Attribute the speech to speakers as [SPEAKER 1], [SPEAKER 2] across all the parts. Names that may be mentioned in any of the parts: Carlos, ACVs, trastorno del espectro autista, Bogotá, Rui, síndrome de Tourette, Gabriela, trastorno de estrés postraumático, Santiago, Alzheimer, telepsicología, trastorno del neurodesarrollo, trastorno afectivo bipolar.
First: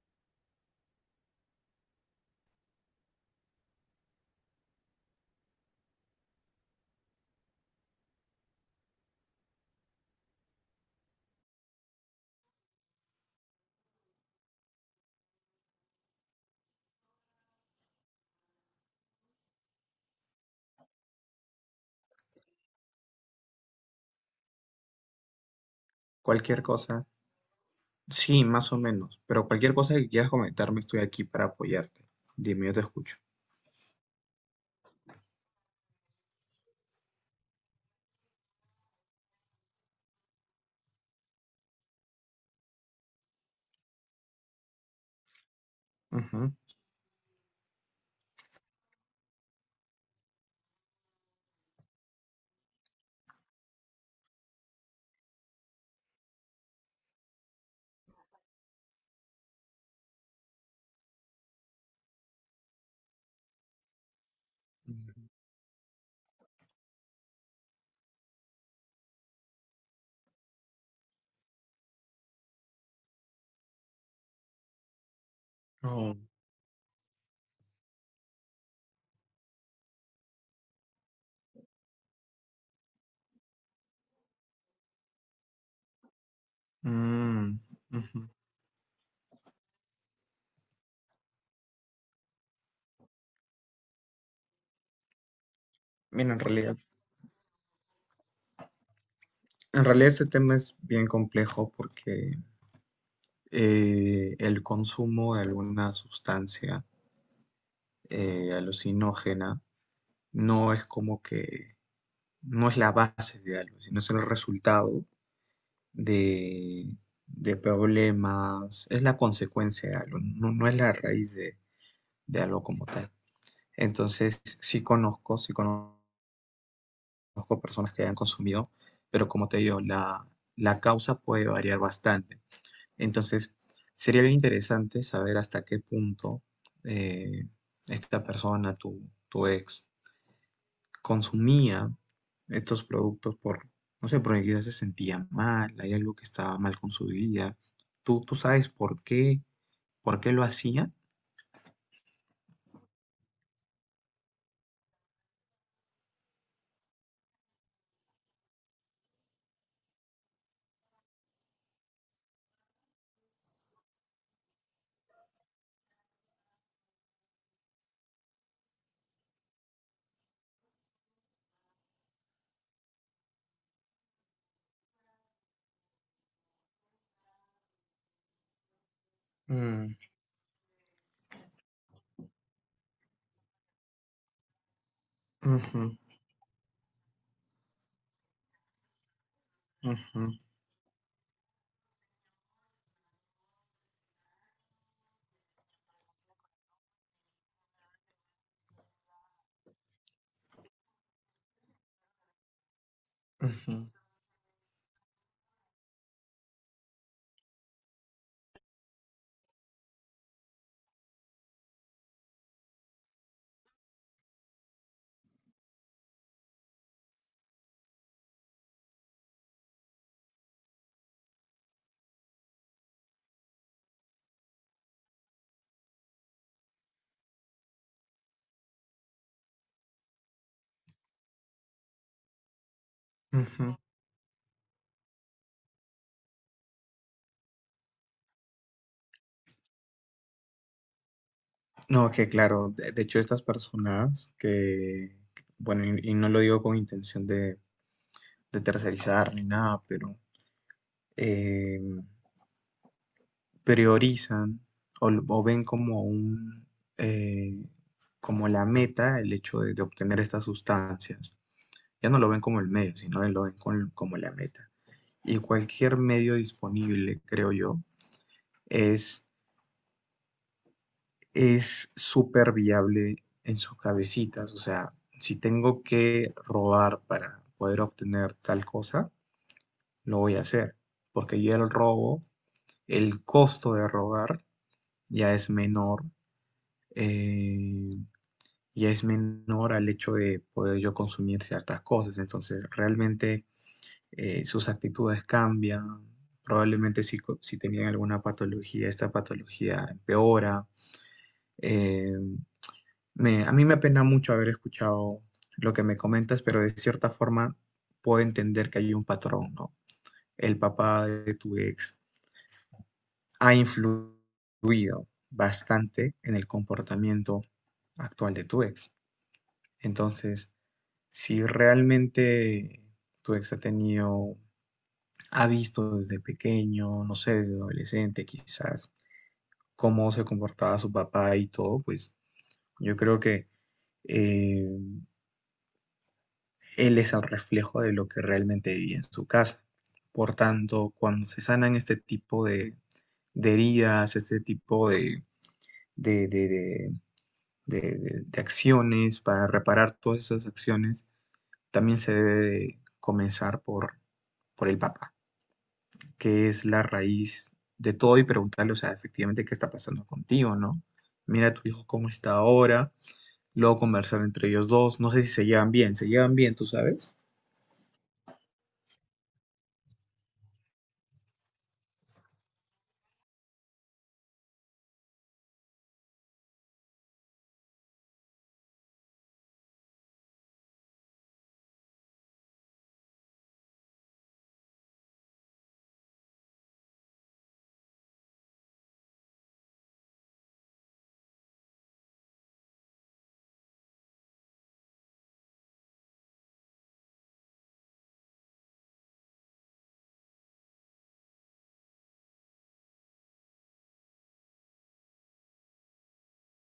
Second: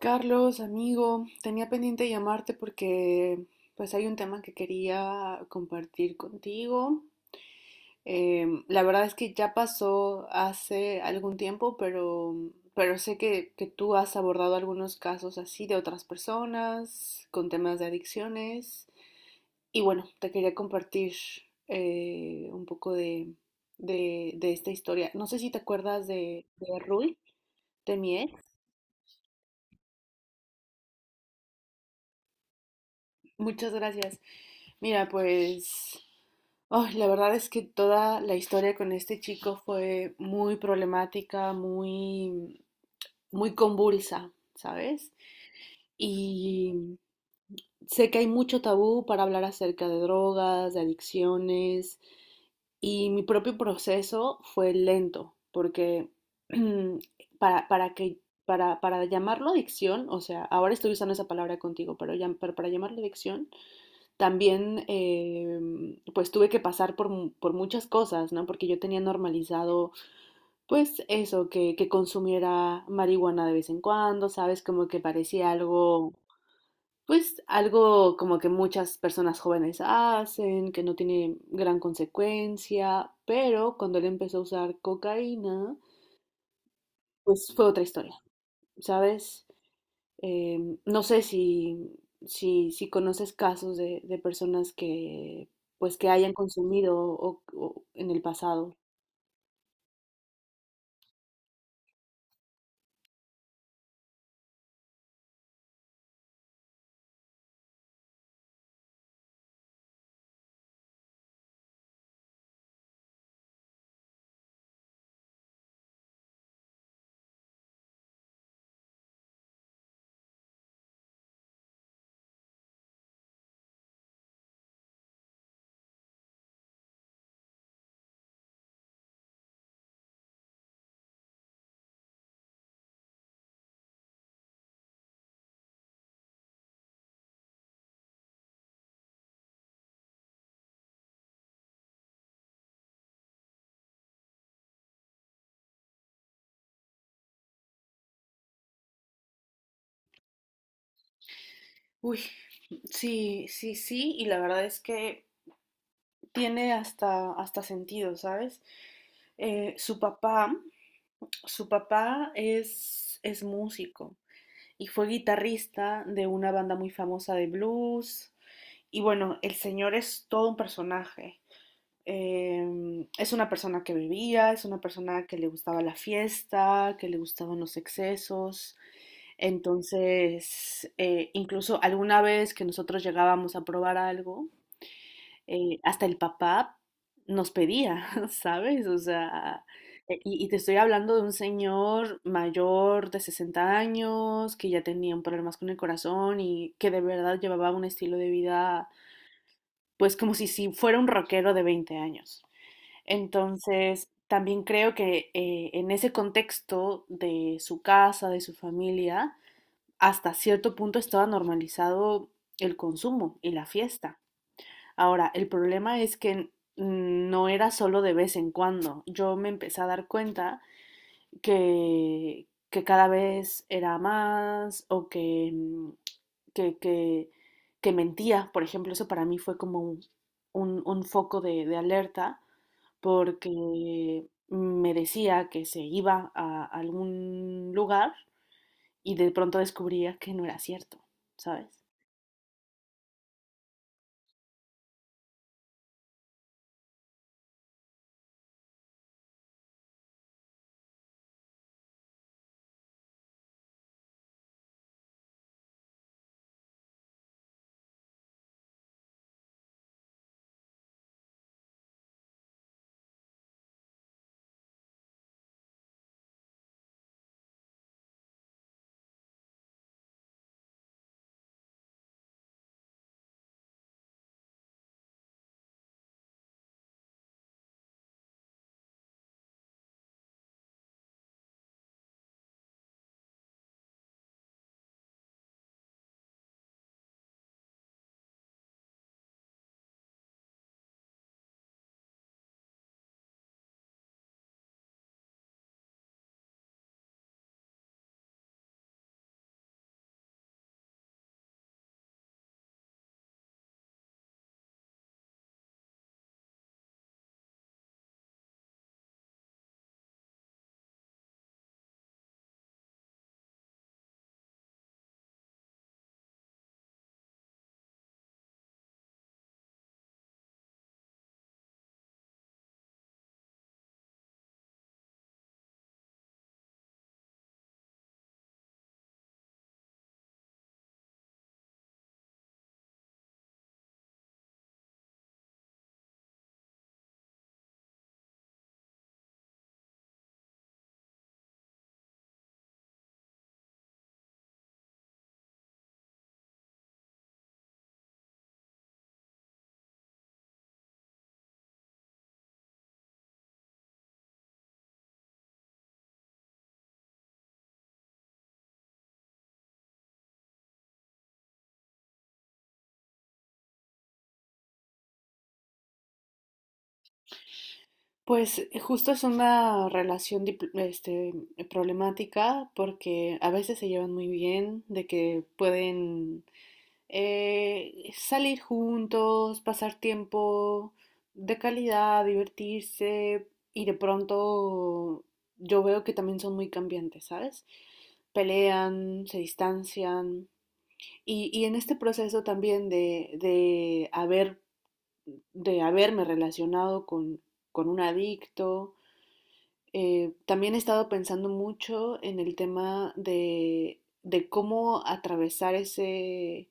[SPEAKER 1] Carlos, amigo, tenía pendiente llamarte porque pues hay un tema que quería compartir contigo. La verdad es que ya pasó hace algún tiempo, pero sé que tú has abordado algunos casos así de otras personas con temas de adicciones. Y bueno, te quería compartir un poco de esta historia. No sé si te acuerdas de,
[SPEAKER 2] Cualquier
[SPEAKER 1] de
[SPEAKER 2] cosa.
[SPEAKER 1] Rui, de mi ex.
[SPEAKER 2] Sí, más o menos. Pero cualquier cosa que quieras comentarme, estoy aquí para apoyarte. Dime, yo te escucho.
[SPEAKER 1] Muchas gracias. Mira, pues... Ay, la verdad es que toda la historia con este chico fue muy problemática, muy, muy convulsa, ¿sabes?
[SPEAKER 2] Ujú.
[SPEAKER 1] Y sé que hay mucho tabú para hablar acerca de drogas, de adicciones, y mi propio proceso fue lento, porque para, para que, para llamarlo adicción, o sea, ahora estoy usando esa palabra contigo, pero, pero para llamarlo adicción, también
[SPEAKER 2] Ujú.
[SPEAKER 1] pues tuve que pasar por, por muchas cosas, ¿no? Porque yo tenía normalizado pues eso, que consumiera marihuana de vez en cuando, ¿sabes? Como que parecía algo,
[SPEAKER 2] Oh.
[SPEAKER 1] pues algo como que muchas personas jóvenes hacen, que no tiene gran consecuencia, pero cuando él empezó a usar cocaína, pues
[SPEAKER 2] Mm,
[SPEAKER 1] fue otra historia,
[SPEAKER 2] ujú.
[SPEAKER 1] ¿sabes? No sé si conoces casos de personas que pues que
[SPEAKER 2] Mira,
[SPEAKER 1] hayan consumido o en el pasado.
[SPEAKER 2] en realidad este tema es bien complejo porque el consumo de alguna sustancia alucinógena no es como que, no es la base de algo, sino es el resultado de, de problemas, es la consecuencia de algo, no, no es la raíz de algo como tal. Entonces, sí conozco personas que hayan consumido, pero como te digo, la causa puede variar bastante. Entonces, sería bien interesante saber hasta qué punto eh, esta persona, tu ex, consumía estos productos por, no sé, porque quizás se sentía mal, hay algo que estaba mal con su vida. ¿ tú sabes por qué lo hacía?
[SPEAKER 1] Uy, sí, sí, sí, y la verdad es que tiene hasta, hasta sentido, ¿sabes? Su papá, su papá es músico y fue guitarrista de una banda muy famosa de blues. Y bueno, el señor es todo un personaje. Es una persona que bebía, es una persona que le gustaba la fiesta, que le gustaban los excesos.
[SPEAKER 2] Mm,
[SPEAKER 1] Entonces, incluso alguna vez que nosotros llegábamos a probar algo,
[SPEAKER 2] ujú,
[SPEAKER 1] hasta el papá nos pedía, ¿sabes? O sea,
[SPEAKER 2] ujú,
[SPEAKER 1] y te estoy hablando de un señor mayor de 60 años que ya tenía un problemas con el corazón y que de verdad llevaba un estilo de vida, pues como si fuera un rockero de 20 años.
[SPEAKER 2] ujú,
[SPEAKER 1] Entonces, también creo que en ese contexto de su casa, de su familia, hasta cierto punto estaba normalizado el consumo y la fiesta. Ahora, el problema es que no era solo de vez en cuando. Yo me empecé a dar cuenta que cada vez era más o que, mm, que, que, que mentía. Por ejemplo, eso para mí fue como un, un foco de alerta
[SPEAKER 2] ujú.
[SPEAKER 1] porque me decía que se iba a algún lugar y de pronto descubría que no era cierto, ¿sabes?
[SPEAKER 2] No, que claro, de hecho estas personas que, bueno, y no lo digo con intención de tercerizar ni nada, pero eh, priorizan o, o ven como un, eh, como la meta el hecho de obtener estas sustancias. Ya no lo ven como el medio, sino lo ven como la meta. Y cualquier medio disponible, creo yo, es es súper viable en sus cabecitas. O sea, si tengo que robar para poder obtener tal cosa, lo voy a hacer. Porque ya el robo, el costo de robar ya es menor, eh, ya es menor al hecho de poder yo consumir ciertas cosas. Entonces, realmente sus actitudes cambian. Probablemente si, si tenían alguna patología, esta patología empeora. Eh, a mí me apena mucho haber escuchado lo que me comentas, pero de cierta forma puedo entender que hay un patrón, ¿no? El papá de tu ex ha influido bastante en el comportamiento actual de tu ex. Entonces, si realmente tu ex ha tenido, ha visto desde pequeño, no sé, desde adolescente quizás, cómo se comportaba su papá y todo, pues yo creo que eh, él es el reflejo de lo que realmente vivía en su casa. Por tanto, cuando se sanan este tipo de heridas, este tipo de, de, de de acciones, para reparar todas esas acciones, también se debe de comenzar por el papá, que es la raíz de todo y preguntarle, o sea, efectivamente, ¿qué está pasando contigo, no? Mira a tu hijo cómo está ahora, luego conversar entre ellos dos, no sé si se llevan bien, ¿se llevan bien, tú sabes?
[SPEAKER 1] Pues justo es una relación problemática porque a veces se llevan muy bien, de que pueden salir juntos, pasar tiempo de calidad, divertirse y de pronto yo veo que también son muy cambiantes, ¿sabes? Pelean, se distancian. Y en este proceso también de haberme relacionado con un adicto, también he estado pensando mucho en el tema de cómo atravesar ese,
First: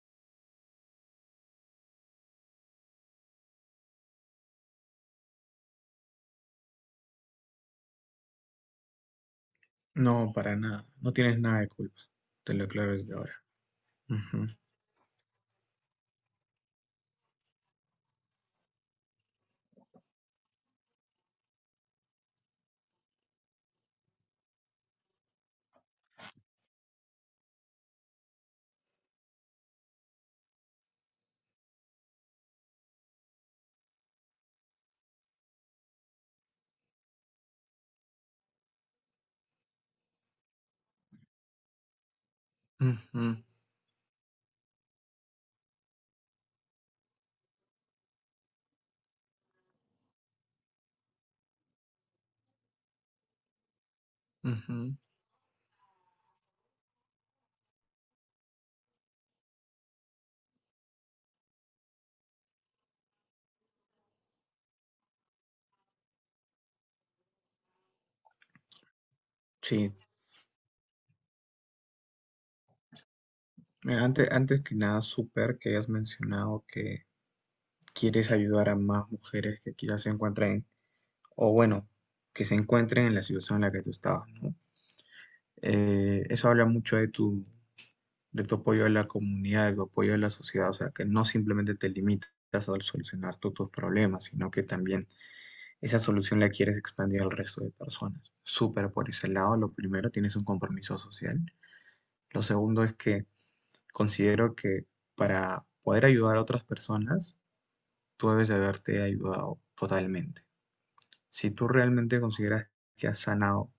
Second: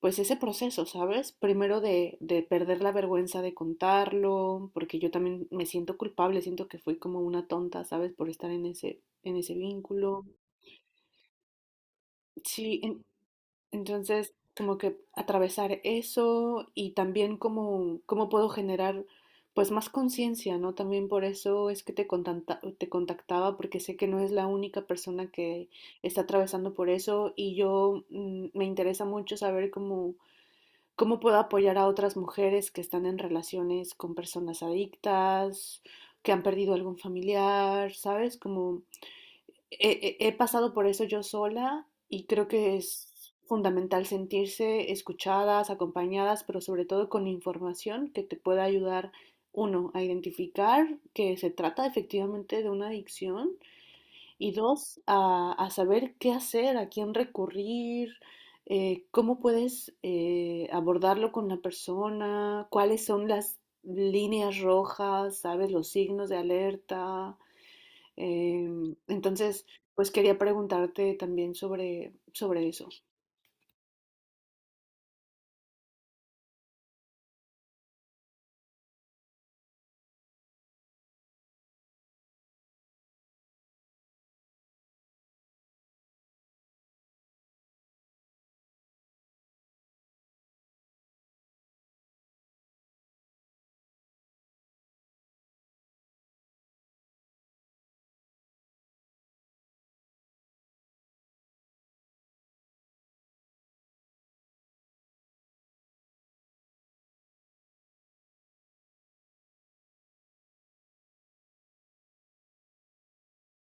[SPEAKER 1] pues ese proceso, ¿sabes? Primero perder la vergüenza de contarlo, porque yo también me siento culpable, siento que fui como una tonta, ¿sabes? Por estar en ese vínculo.
[SPEAKER 2] No, para nada. No tienes nada de culpa. Te lo
[SPEAKER 1] Sí,
[SPEAKER 2] aclaro desde ahora.
[SPEAKER 1] entonces,
[SPEAKER 2] Ujú,
[SPEAKER 1] como que atravesar eso y también cómo, cómo puedo generar pues más conciencia, ¿no? También por eso es que te contactaba, porque sé que no es la única persona que está atravesando por eso y yo me interesa mucho saber cómo, cómo puedo apoyar a otras mujeres que están en relaciones con personas adictas, que han perdido algún familiar, ¿sabes? Como he pasado por eso yo sola y creo que es
[SPEAKER 2] ujú,
[SPEAKER 1] fundamental sentirse escuchadas, acompañadas, pero sobre todo con información que te pueda ayudar, uno, a identificar que se trata efectivamente de una adicción y
[SPEAKER 2] ujú.
[SPEAKER 1] dos, a saber qué hacer, a quién recurrir. Cómo puedes abordarlo con la persona, cuáles son las líneas rojas, sabes, los signos de alerta. Entonces,
[SPEAKER 2] Sí.
[SPEAKER 1] pues quería preguntarte también sobre, sobre eso.
[SPEAKER 2] Mira, antes que nada, súper que hayas mencionado que quieres ayudar a más mujeres que quizás se encuentren, o bueno, que se encuentren en la situación en la que tú estabas, ¿no? Eso habla mucho de tu apoyo a la comunidad, de tu apoyo a la sociedad, o sea, que no simplemente te limitas a solucionar tú tus problemas, sino que también esa solución la quieres expandir al resto de personas. Súper por ese lado, lo primero, tienes un compromiso social. Lo segundo es que considero que para poder ayudar a otras personas, tú debes de haberte ayudado totalmente. Si tú realmente consideras que has sanado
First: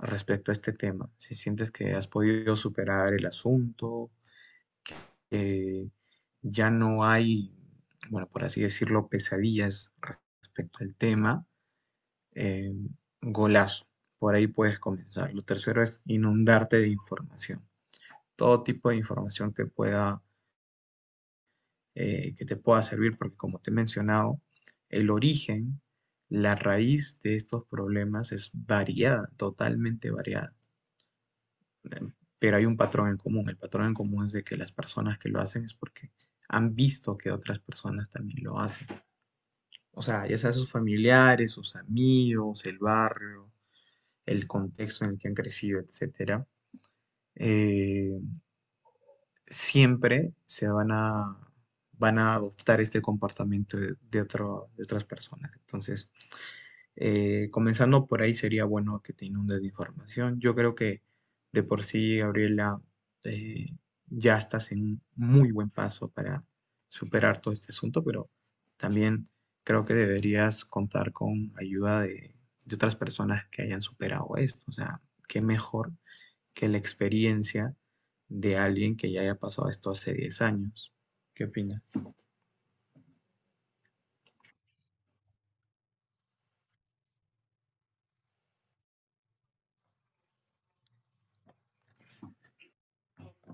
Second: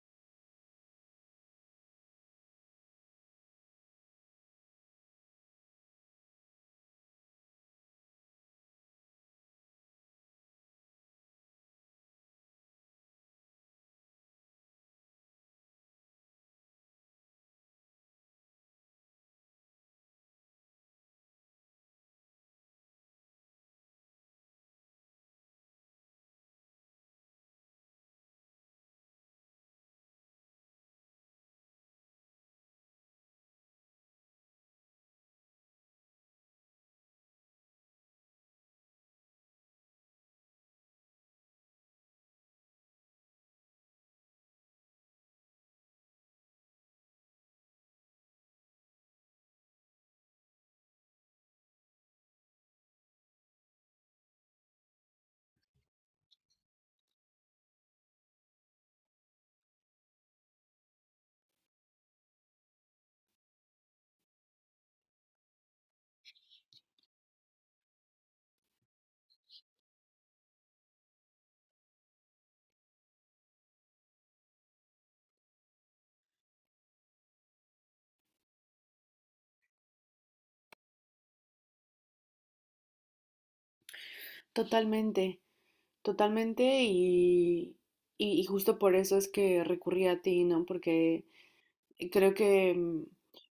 [SPEAKER 2] respecto a este tema, si sientes que has podido superar el asunto, eh, ya no hay, bueno, por así decirlo, pesadillas respecto al tema, eh, golazo. Por ahí puedes comenzar. Lo tercero es inundarte de información. Todo tipo de información que pueda, que te pueda servir, porque como te he mencionado, el origen, la raíz de estos problemas es variada, totalmente variada. Pero hay un patrón en común. El patrón en común es de que las personas que lo hacen es porque han visto que otras personas también lo hacen. O sea, ya sea sus familiares, sus amigos, el barrio, el contexto en el que han crecido, etcétera, eh, siempre se van a, van a adoptar este comportamiento de, de otras personas. Entonces, comenzando por ahí sería bueno que te inundes de información. Yo creo que de por sí, Gabriela, eh, ya estás en un muy buen paso para superar todo este asunto, pero también creo que deberías contar con ayuda de otras personas que hayan superado esto. O sea, qué mejor que la experiencia de alguien que ya haya pasado esto hace 10 años. ¿Qué opinas?
[SPEAKER 1] Totalmente, totalmente y justo por eso es que recurrí a ti, ¿no? Porque creo que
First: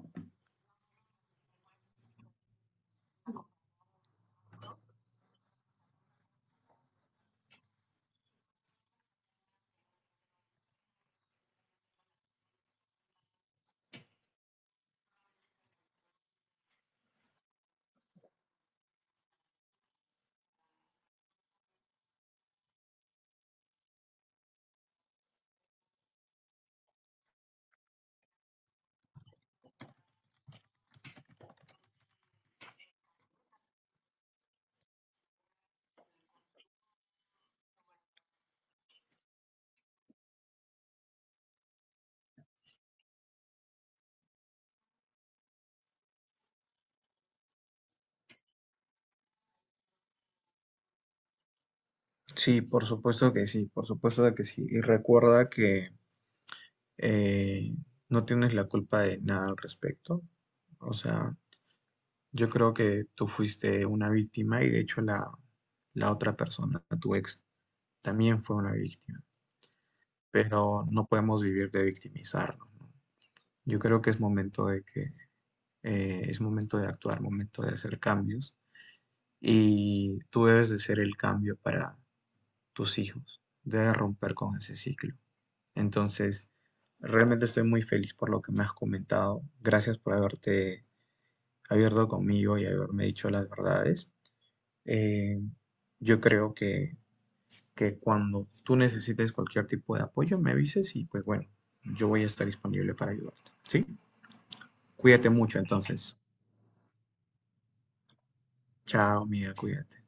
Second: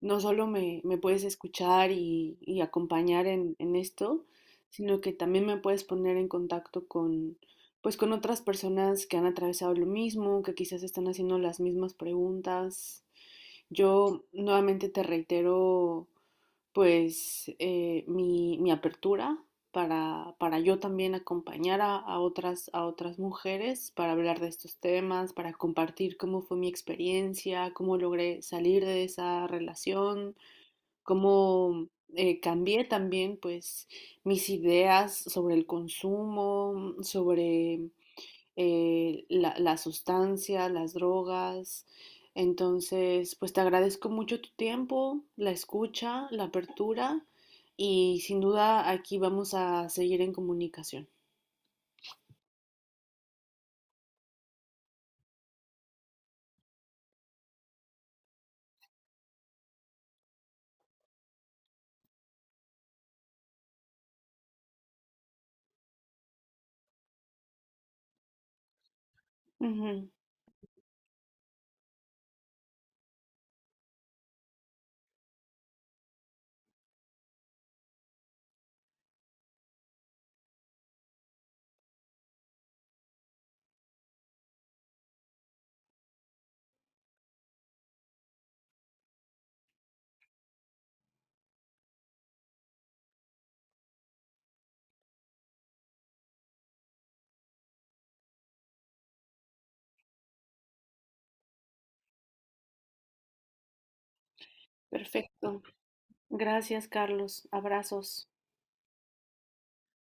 [SPEAKER 1] no solo me, me puedes escuchar y acompañar en esto, sino que también me puedes poner en contacto con, pues con otras personas que han atravesado lo mismo, que quizás están haciendo las mismas preguntas. Yo nuevamente te reitero pues mi apertura para yo también acompañar a otras mujeres para hablar de estos temas, para compartir cómo fue mi experiencia, cómo logré salir de esa relación, cómo cambié también pues mis ideas sobre el consumo, sobre la sustancia, las drogas. Entonces, pues te agradezco mucho tu tiempo, la escucha, la apertura y sin duda aquí vamos a seguir en comunicación.
[SPEAKER 2] Sí, por supuesto que sí, por supuesto que sí. Y recuerda que eh, no tienes la culpa de nada al respecto. O sea, yo creo que tú fuiste una víctima y de hecho la, la otra persona, tu ex, también fue una víctima.
[SPEAKER 1] Ujú,
[SPEAKER 2] Pero no podemos vivir de victimizarnos. ¿No? Yo creo que es momento de que es momento de actuar, momento de hacer cambios y tú debes de ser el cambio para tus hijos, debes romper con ese ciclo. Entonces, realmente estoy muy feliz por lo que me has comentado. Gracias por haberte abierto conmigo y haberme dicho las verdades. Eh, yo creo que cuando tú necesites cualquier tipo de apoyo, me avises y pues bueno, yo voy a estar disponible para ayudarte. ¿Sí? Cuídate mucho
[SPEAKER 1] perfecto.
[SPEAKER 2] entonces.
[SPEAKER 1] Gracias, Carlos. Abrazos.
[SPEAKER 2] Chao, amiga, cuídate.